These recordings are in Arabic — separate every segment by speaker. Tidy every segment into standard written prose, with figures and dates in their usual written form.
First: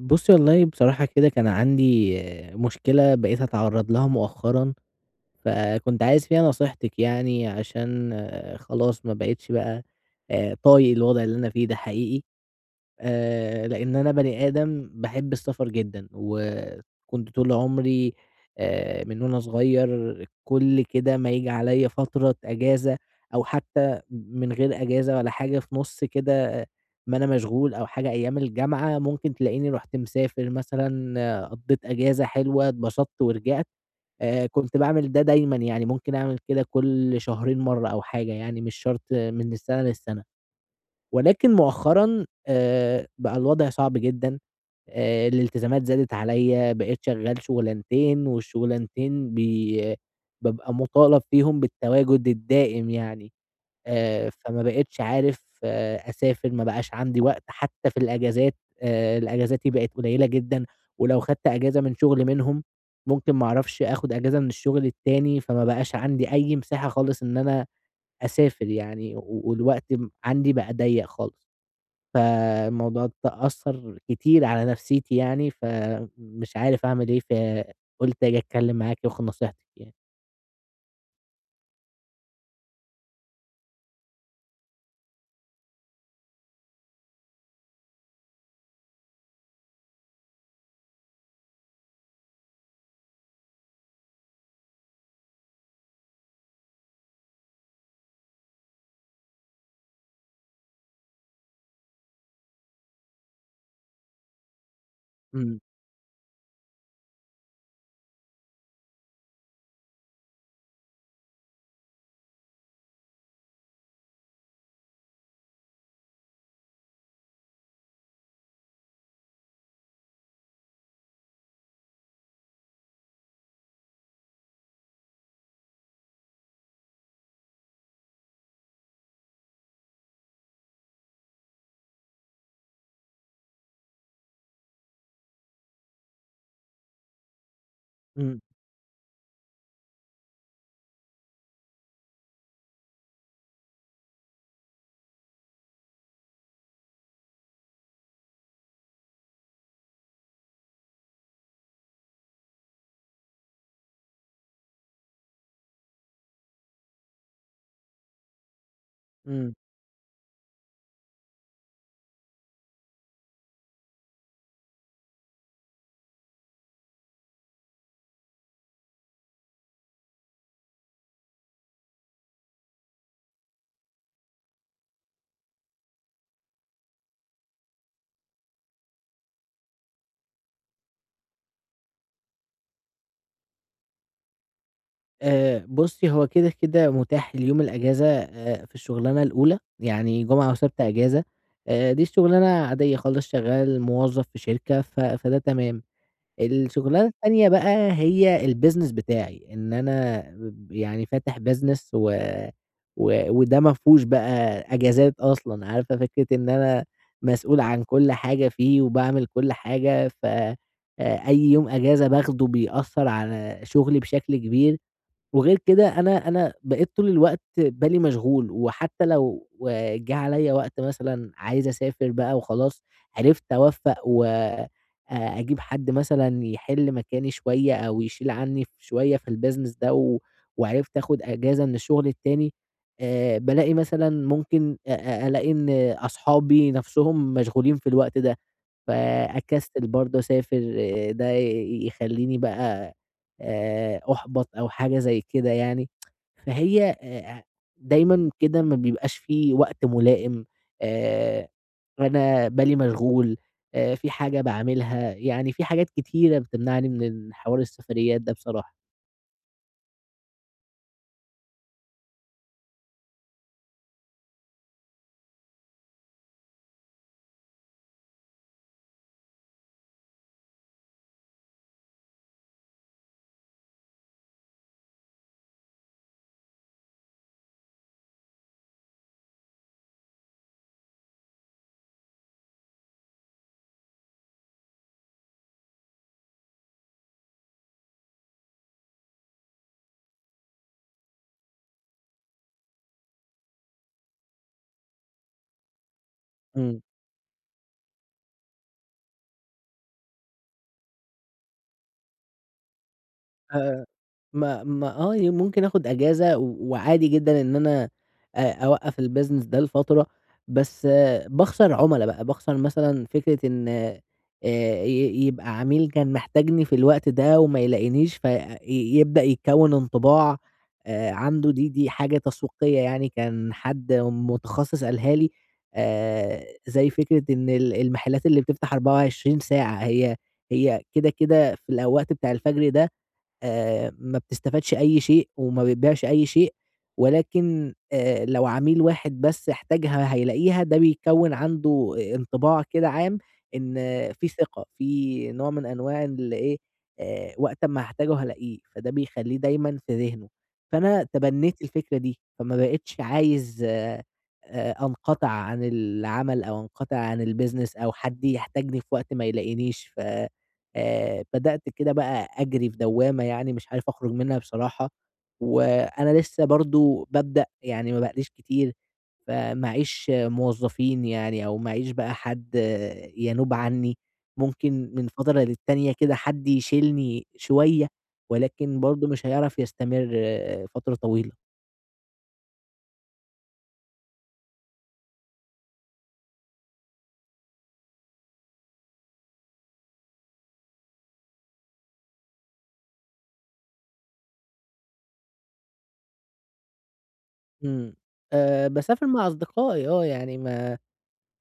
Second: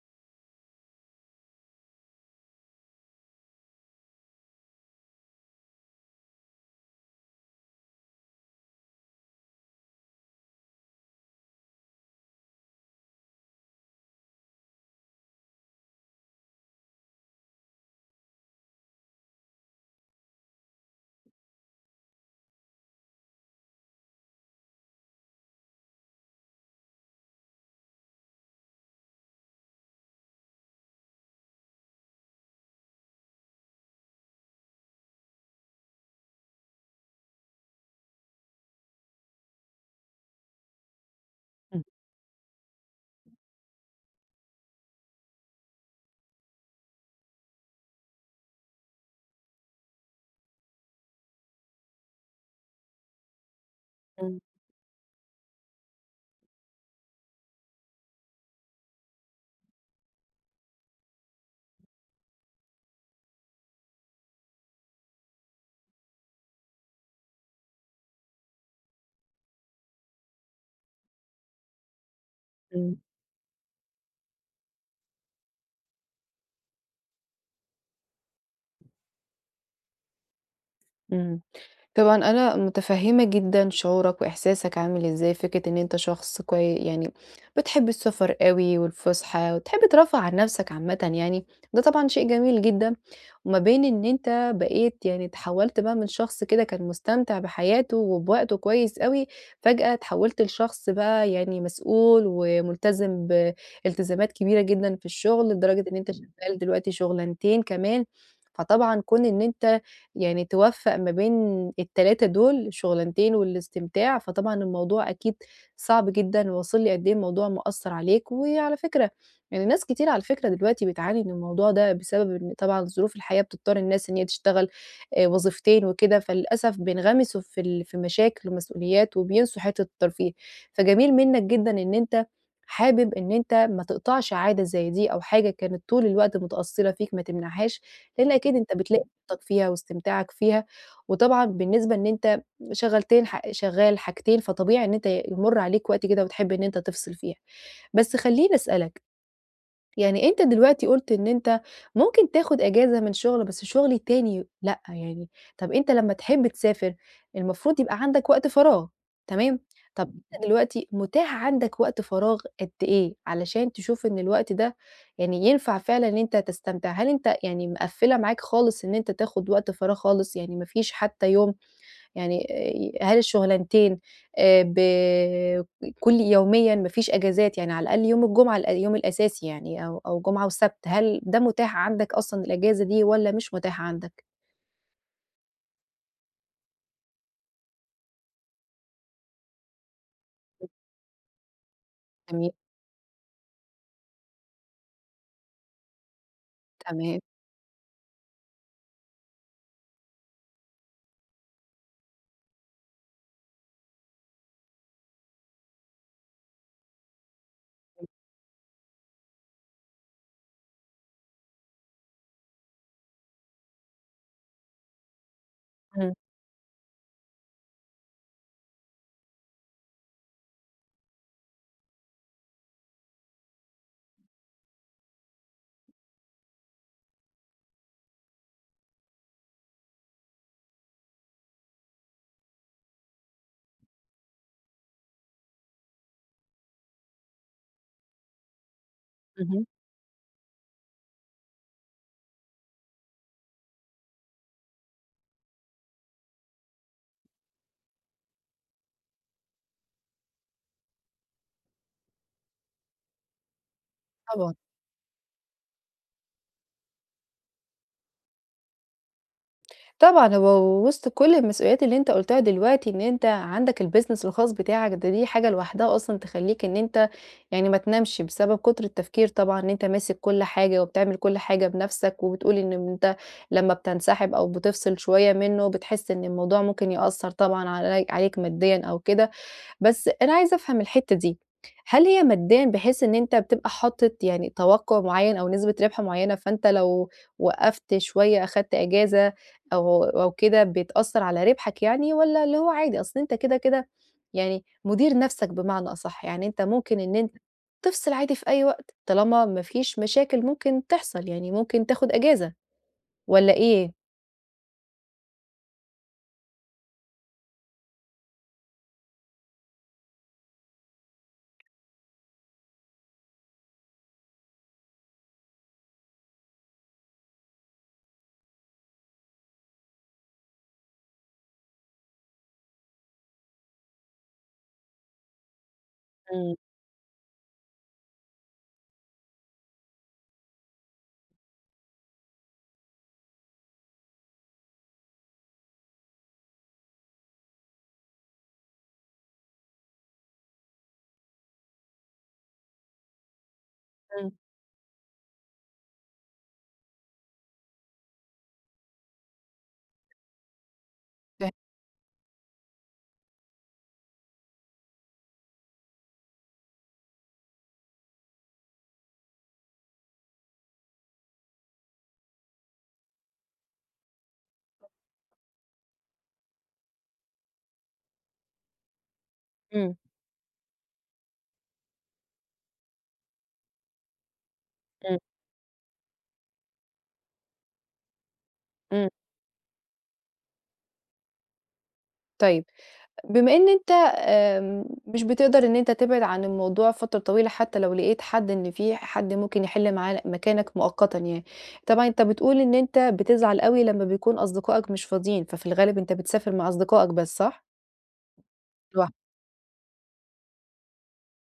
Speaker 1: بُصّي والله بصراحة كده كان عندي مشكلة بقيت أتعرّض لها مؤخرًا، فكنت عايز فيها نصيحتِك يعني عشان خلاص ما بقيتش بقى طايق الوضع اللي أنا فيه ده حقيقي. لإن أنا بني آدم باحب السفر جدًا، وكنت طول عمري من وأنا صغير كل كده ما ييجي عليَّ فترة أجازة أو حتى من غير أجازة ولا حاجة في نُص كده ما أنا مشغول أو حاجة أيام الجامعة، ممكن تلاقيني رُحت مسافر مثلًا، قضيت أجازة حلوة، اتبسطت ورجعت. كنت باعمل ده دايمًا يعني، ممكن أعمل كده كل شهرين مرة أو حاجة يعني، مش شرط من السنة للسنة. ولكن مؤخرًا بقى الوضع صعب جدًا، الالتزامات زادت عليّا، بقيت شغّال شُغلانتين والشُغلانتين بابقى مُطالب فيهم بالتواجد الدائم يعني،
Speaker 2: إمم،
Speaker 1: فما بقيتش عارف أسافر، ما بقاش عندي وقت حتى في الأجازات، الأجازاتي بقت قليّلة جدًا، ولو خدت أجازة من شُغل منهم، ممكن ما أعرفش آخُد أجازة من الشُغل التاني، فما بقاش عندي أي مساحة خالص إن أنا أسافر يعني، و والوقت م عندي بقى ضيّق خالص.
Speaker 2: إمم،
Speaker 1: فالموضوع ده أثّر كتير على نفسيتي يعني، فمش عارف أعمل إيه، فقُلت آجي أتكلّم معاك وآخُد نصيحتك يعني.
Speaker 2: إمم. طبعًا أنا متفهّمة جدًا شعورك وإحساسك عامل إزاي، فكرة إن أنت شخص كوي يعني بتحب السفر أوي والفُسحة وتحب ترفّه عن نَفْسك عامةً يعني، ده طبعًا شيء جميل جدًا، وما بين إن أنت بقيت يعني اتحوّلت بقى من شخص كده كان مستمتع بحياته وبوقته كويس أوي، فجأة اتحوّلت لشخص بقى يعني مسؤول وملتزم بالتزامات كبيرة جدًا في الشُغل
Speaker 1: إمم.
Speaker 2: لدرجة إن أنت شغّال دلوقتي شُغلانتين كمان، فطبعًا كون إن أنت يعني توفّق ما بين ال3 دول، الشغلانتين والاستمتاع، فطبعًا الموضوع أكيد صعب جدًا، واصل لي قد إيه الموضوع مأثّر عليك، وعلى فكرة يعني ناس كتير على فكرة دلوقتي بتعاني من الموضوع ده، بسبب إن طبعًا ظروف الحياة بتضطر الناس إن هي تشتغل وظيفتين وكده، فللأسف بينغمسوا في مشاكل ومسؤوليات، وبينسوا حتّة الترفيه، فجميل منّك جدًا إن أنت حابب إن أنت ما تقطعش عادة زي دي، أو حاجة كانت طول الوقت متأصّلة فيك ما تمنعهاش، لإن
Speaker 1: إمم،
Speaker 2: أكيد أنت بتلاقي طاقتك فيها واستمتاعك فيها، وطبعًا بالنسبة إن أنت شغلتين شغال حاجتين، فطبيعي إن أنت يمُر عليك وقت كده وتحب إن أنت تفصل فيها. بس خلّيني أسألك يعني أنت دلوقتي قُلت إن أنت ممكن تاخد إجازة من شغل، بس الشغل التاني لأ، يعني طَب أنت لمّا تحب تسافر، المفروض يبقى عندك وقت فراغ
Speaker 1: إمم.
Speaker 2: تمام، طَب أنت دلوقتي متاح عندك وقت فراغ قد إيه، علشان تشوف إن الوقت ده يعني ينفع فعلًا إن أنت تستمتع؟ هل أنت يعني مقفّلة معاك خالص إن أنت تاخد وقت فراغ خالص، يعني ما فيش حتى يوم يعني هل الشغلانتين ب كل يوميًا ما فيش أجازات، يعني على الأقل يوم الجمعة اليوم الأساسي يعني أو أو جمعة وسبت، هل ده متاح عندك أصلًا الأجازة دي والّا مش متاحة عندك؟
Speaker 1: بُصّي، هو كده، متاح اليوم الأجازة في الشُغلانة الأولى، يعني جمعة وسَبت أجازة. دي الشُغلانة
Speaker 2: جميل،
Speaker 1: عادية خالص، شغّال موظّف في شركة، ف فده تمام. الشغلانة
Speaker 2: تمام،
Speaker 1: التانية بقى هي الbusiness بتاعي، إن أنا ب يعني فاتح business و وده ما فيهوش بقى أجازات أصلًا، عارفة فكرة إن أنا مسؤول عن كل حاجة فيه وباعمل كل حاجة، ف أي يوم أجازة باخده بيأثّر على شغلي بشكل كبير. وغير كده
Speaker 2: إمم،
Speaker 1: أنا بقيت طول الوقت بالي مشغول، وحتى لو جه عليّا وقت مثلًا عايز أسافر بقى وخلاص عرفت أوفّق و أجيب حد مثلًا يحِل مكاني شوية أو يشيل عني شوية في الbusiness ده و وعرفت آخُد أجازة من الشغل التاني، بالاقي مثلًا ممكن أ أ ألاقي إن أصحابي نَفْسهم مشغولين في الوقت ده.
Speaker 2: اهم،
Speaker 1: فأكسّل برضه أسافر آه، ده يخلّيني بقى أُحبَط أو حاجة زي كده يعني، فهي دايمًا كده ما بيبقاش في وقت ملائم، آآ أنا بالي مشغول، في حاجة
Speaker 2: طبعًا.
Speaker 1: باعملها، يعني في حاجات كتيرة بتمنعني من ال حوار السفريات ده بصراحة.
Speaker 2: طبعًا هو وسط كل المسؤوليات اللي أنت قُلتها دلوقتي، إن أنت عندك الbusiness الخاص بتاعك ده دي حاجة لوحدها أصلًا تخلّيك إن أنت يعني ما تنامش، بسبب كتر التفكير طبعًا إن أنت ماسك كل حاجة وبتعمل كل حاجة بنَفْسك، وبتقول إن أنت لمّا بتنسحب أو بتفصل شوية منه بتحس إن الموضوع ممكن يأثّر طبعًا عليك ماديًا أو كده. بس أنا عايزة أفهم الحتّة دي، هل هي ماديًا بحيث إن أنت بتبقى حاطط يعني توقُّع معيّن أو نسبة ربح معيّنة، فأنت لو وقّفت شوية أخدت إجازة أو أو كده بيتأثّر على ربحك يعني والّا اللي هو عادي، أصل أنت كده، كده يعني مدير نَفْسك بمعنى أصح، يعني أنت
Speaker 1: إمم.
Speaker 2: ممكن إن أنت تفصل عادي في أي وقت طالما ما فيش مشاكل ممكن تحصل، يعني ممكن تاخُد إجازة والّا
Speaker 1: آآ
Speaker 2: إيه؟
Speaker 1: ما ما آه، ممكن آخُد أجازة و وعادي جدًا إن أنا أوقّف الbusiness ده لفترة، بس باخسر عُملا بقى، باخسر مثلًا فكرة إن ي يبقى عميل كان محتاجني في الوقت ده وما يلاقينيش، في يبدأ يتكوِّن انطباع عنده دي حاجة تسويقية يعني كان حد متخصص قالها لي،
Speaker 2: إمم،
Speaker 1: زي فكرة إن ال المحلات اللي بتفتح 24 ساعة، هي كده، في الأ وقت بتاع الفجر ده ما بتستفادش أي شيء وما بتبيعش أي شيء، ولكن لو عميل واحد بس احتاجها هيلاقيها، ده بيكوّن عنده انطباع كده عام إن في
Speaker 2: إمم،
Speaker 1: ثقة، في نوع من أنواع ال إيه، وقت أمّا هاحتاجه هالاقيه، فده بيخلّيه دايمًا في ذهنه. فأنا
Speaker 2: فاه
Speaker 1: تبنّيت الفكرة دي، فما بقيتش عايز أنقطع عن العمل أو أنقطع عن الbusiness أو حد يحتاجني في وقت ما يلاقينيش ف بدأت كده بقى أجري في دوّامة يعني مش عارف أخرج منها بصراحة، وأنا لسه برضه بابدأ يعني ما بقاليش كتير،
Speaker 2: إمم،
Speaker 1: فماعيش موظفين يعني أو معيش بقى حد آه، ينوب عني، ممكن من
Speaker 2: إمم،
Speaker 1: فترة للتانية كده حد يشيلني شوية، ولكن برضه
Speaker 2: إمم،
Speaker 1: مش هيعرف يستمر آه، فترة طويلة.
Speaker 2: طيب. بما إن أنت مش بتقدر إن أنت تبعد عن الموضوع فترة طويلة حتى لو لقيت حد إن في حد ممكن يحل معاه مكانك مؤقتًا يعني، طبعًا أنت بتقول إن أنت بتزعل أوي لمّا بيكون أصدقائك مش فاضيين، ففي الغالب أنت بتسافر مع أصدقائك بس صح؟
Speaker 1: إمم. باسافر
Speaker 2: لوحدك
Speaker 1: مع أصدقائي آه، يعني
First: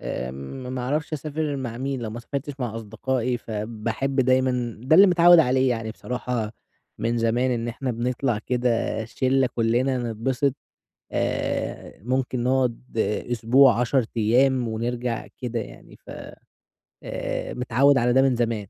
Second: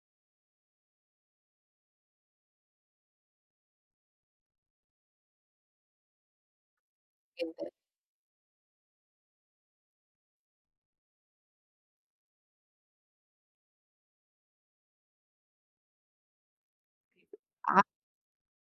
Speaker 1: آمم، ما أعرفش أسافر مع مين، لو ما سافرتش مع أصدقائي، فباحب دايمًا ده اللي متعوّد عليه يعني بصراحة من زمان،
Speaker 2: أنت
Speaker 1: إن إحنا بنطلع كده شِلّة كُلّنا نتبسط، ممكن نقعد آه، أسبوع، 10 أيام ونرجع كده يعني، ف متعوّد على ده من زمان.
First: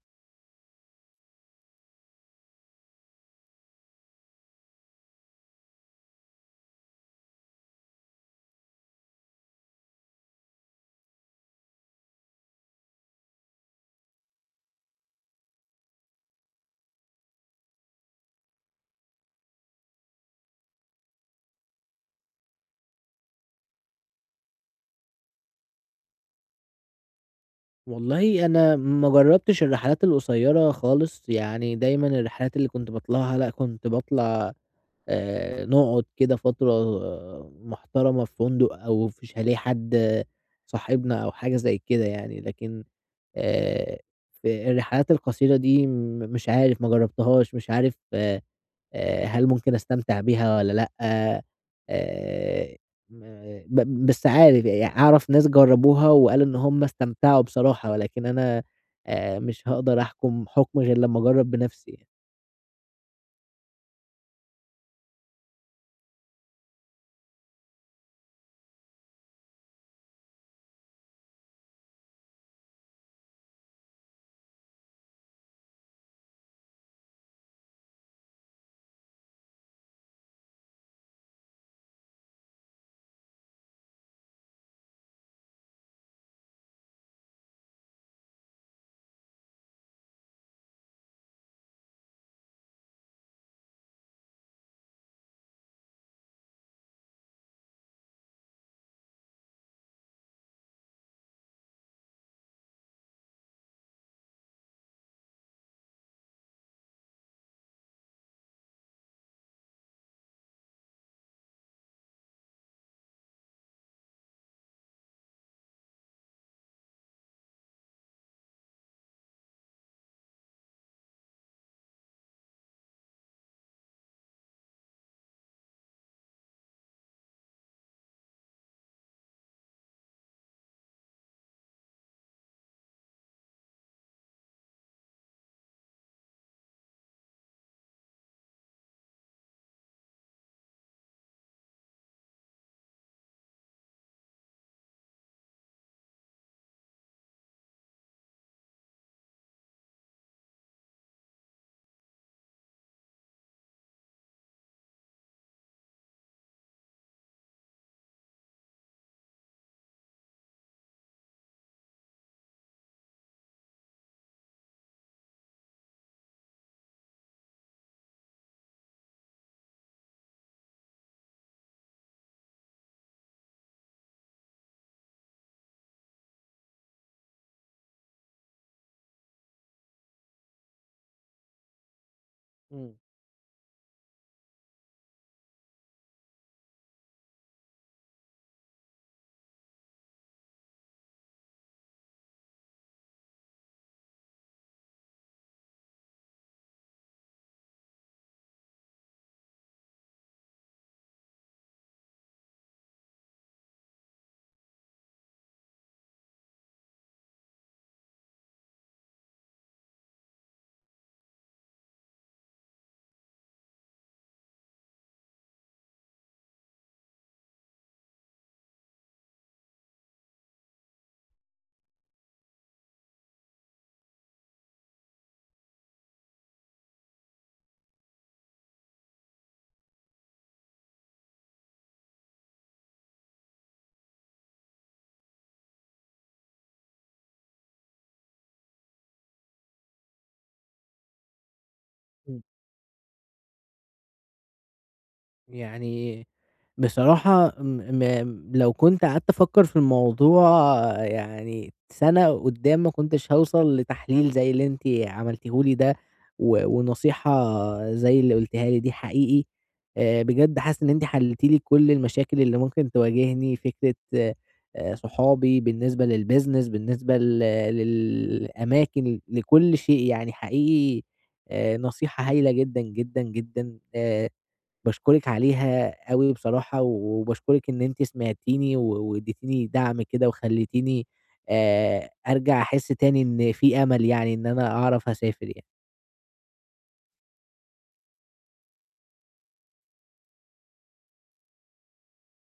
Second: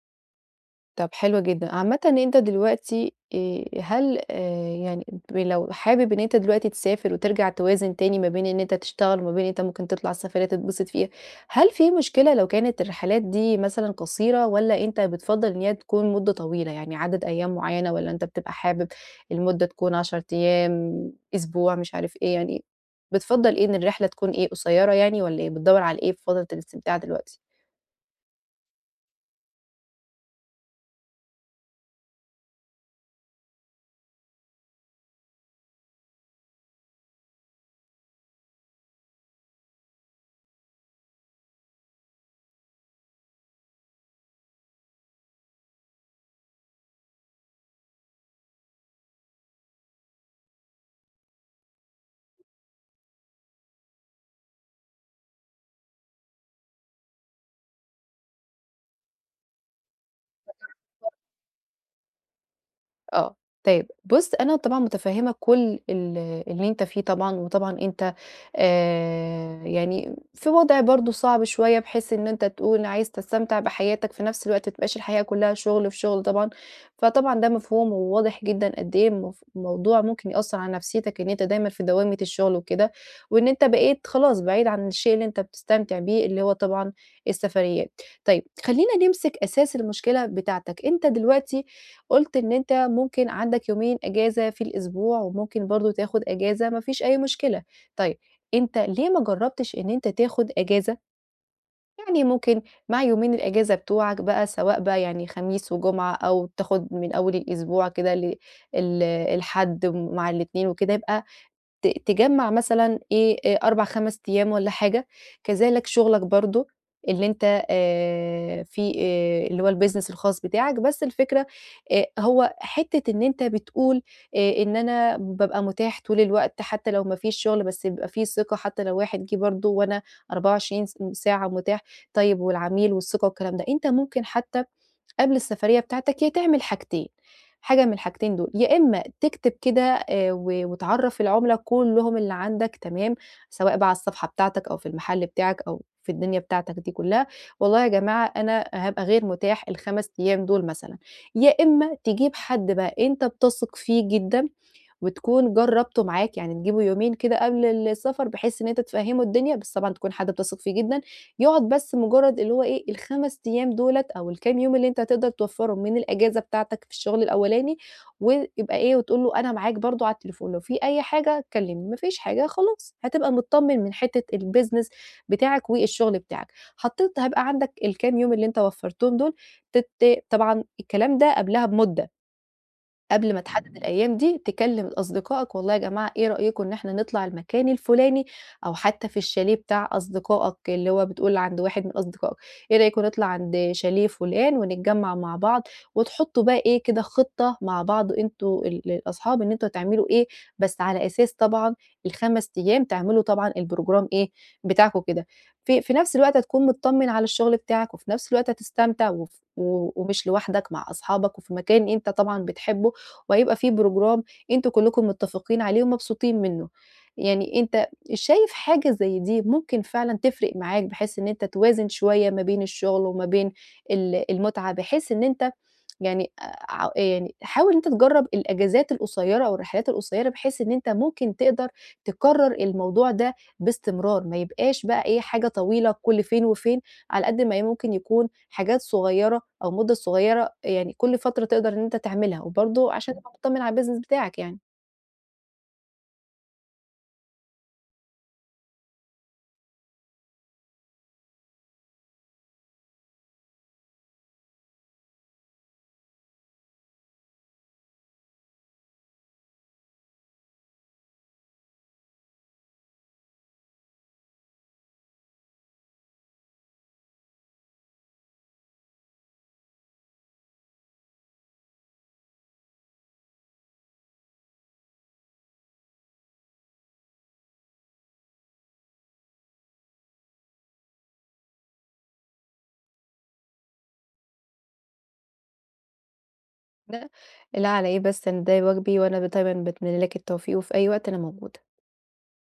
Speaker 2: طب حلو جدًا. عامةً ان أنت دلوقتي هل يعني لو حابب إن أنت دلوقتي تسافر وترجع توازن تاني ما بين إن أنت تشتغل وما بين إن أنت ممكن تطلع السفرية تتبسط فيها، هل في مشكلة لو كانت الرحلات دي مثلًا قصيرة والّا أنت بتفضّل إن هي تكون مدة طويلة، يعني عدد أيام معيّنة والّا أنت بتبقى حابب المدة تكون 10 أيام، أسبوع، مش عارف إيه، يعني بتفضّل إيه إن الرحلة تكون إيه، قصيرة يعني والّا إيه، بتدوّر على إيه في فترة الاستمتاع دلوقتي؟
Speaker 1: والله أنا ما جرّبتش الرحلات القصيّرة خالص، يعني دايمًا الرحلات اللي كنت باطلعها لأ، كنت باطلع نقعد كده فترة آه، محترمة في فندق أو في شاليه حد آه، صاحبنا أو حاجة زي كده يعني، لكن آآ في الرحلات القصيرة دي مش عارف ما جرّبتهاش، مش عارف هل ممكن أستمتع بيها والّا لأ، م ب بس عارف أعرف ناس جرّبوها وقالوا إن هم استمتعوا بصراحة، ولكن أنا مش هاقدر أحكم حُكم غير لمّا أجرّب بنفسي يعني.
Speaker 2: آه، طيب بُص أنا طبعًا متفهّمة كل ال اللي أنت فيه طبعًا، وطبعًا أنت يعني في وضع برضه صعب شوية، بحيث إن أنت تقول عايز تستمتع بحياتك، في نفس الوقت ما تبقاش الحياة كلّها شغل في شغل طبعًا، فطبعًا ده مفهوم وواضح جدًا قد إيه الموضوع ممكن يأثّر على نفسيتك، إن أنت دايمًا في دوامة الشغل وكده، وإن أنت بقيت خلاص بعيد عن الشيء اللي أنت بتستمتع بيه، اللي هو طبعًا السفريات. طيب خلّينا نمسك أساس المشكلة بتاعتك، أنت دلوقتي قُلت إن أنت ممكن عندك يومين إجازة في الأسبوع، وممكن برضه تاخد إجازة ما فيش أي مشكلة، طيب أنت ليه ما جرّبتش إن أنت تاخد إجازة؟ يعني ممكن مع يومين الإجازة بتوعك بقى سواء بقى يعني خميس وجمعة أو تاخد من أول الأسبوع كده ل ال الحد مع الاتنين وكده يبقى تجمّع مثلًا إيه، 4، 5 أيام والّا حاجة، كذلك شغلك برضه اللي أنت في اللي هو الbusiness الخاص بتاعك، بس الفكرة هو حتّة إن أنت بتقول إن أنا بابقى متاح طول الوقت حتى لو ما فيش شغل، بس بيبقى في ثقة حتى لو واحد جِه برضه وأنا 24 ساعة متاح، طيب والعميل والثقة والكلام ده، أنت ممكن حتى قبل السفرية بتاعتك، يا تعمل حاجتين، حاجة من الحاجتين دول، يا إما تكتب كده و وتعرّف العُملا كلّهم اللي عندك تمام، سواء بقى على الصفحة بتاعتك أو في المحل بتاعك أو في الدنيا بتاعتك دي كلّها، والله يا جماعة أنا هابقى غير متاح ال5 أيام دول مثلًا، يا إما تجيب حد بقى أنت بتثق فيه جدًا وتكون جرّبته معاك، يعني تجيبه يومين كده قبل السفر بحيث إن أنت تفهّمه الدنيا، بس طبعًا تكون حد بتثق فيه جدًا، يقعد بس مجرّد اللي هو إيه، ال5 أيام دُولة أو الكام يوم اللي أنت هتقدر توفّرهم من الأجازة بتاعتك في الشغل الأولاني، ويبقى إيه، وتقول له أنا معاك برضه على التليفون، لو في أي حاجة كلّمني، ما فيش حاجة خلاص، هتبقى متطمّن من حتّة الbusiness بتاعك والشغل بتاعك. حطّيت هيبقى عندك الكام يوم اللي أنت وفّرتهم دُول، تت طبعًا الكلام ده قبلها بمدة.
Speaker 1: إمم،
Speaker 2: قبل ما تحدد الأيام دي تكلم أصدقائك والله يا جماعة إيه رأيكم إن إحنا نطلع المكان الفلاني أو حتى في الشاليه بتاع أصدقائك اللي هو بتقول عند واحد من أصدقائك، إيه رأيكم نطلع عند شاليه فلان ونتجمع مع بعض، وتحطوا بقى إيه كده خطة مع بعض أنتم ال الأصحاب إن أنتم هتعملوا إيه، بس على أساس طبعًا ال5 أيام تعملوا طبعًا البروجرام إيه بتاعكم كده، في في نفس الوقت هتكون متطمن على الشغل بتاعك، وفي نفس الوقت هتستمتع وف و ومش لوحدك مع أصحابك، وفي مكان أنت طبعًا بتحبه وهيبقى في program أنتم كلّكم متّفقين عليه ومبسوطين منّه. يعني أنت شايف حاجة زي دي ممكن فعلًا تفرق معاك بحيث إن أنت توازن شوية ما بين الشغل وما بين ال المتعة، بحيث إن أنت يعني يعني حاول إن أنت تجرّب الأجازات القصيّرة أو الرحلات القصيّرة، بحيث إن أنت ممكن تقدر تكرّر الموضوع ده باستمرار، ما يبقاش بقى إيه حاجة طويلة كل فين وفين، على قد ما هي ممكن يكون حاجات صغيّرة أو مدة صغيّرة يعني كل فترة تقدر إن أنت تعملها،
Speaker 1: إمم،
Speaker 2: وبرضه عشان تبقى متطمن على الbusiness بتاعك يعني،
Speaker 1: يعني بصراحة م م لو كنت قعدت أفكّر في الموضوع يعني سَنة قدّام ما كنتش هاوصل لتحليل زي اللي أنتِ عملتيه لي ده، و ونصيحة زي اللي قُلتيها لي دي حقيقي، بجد حاسس إن أنتِ حلّيتِ لي كل المشاكل اللي ممكن تواجهني، فكرة صحابي، بالنسبة للbusiness بالنسبة ل للأماكن، لكل شيء يعني حقيقي نصيحة هايلة جدًا، جدًا، جدًا. باشكرِك عليها أوي بصراحة، وباشكرِك إن أنتِ سمعتيني و وادّيتيني دعم كده، وخلّيتيني أرجع أحس تاني إن في أمل يعني إن أنا أعرف أسافر يعني.
Speaker 2: ده لا على إيه بس أنا ده واجبي، وأنا دايمًا باتمنى لك التوفيق، وفي أي وقت أنا موجودة.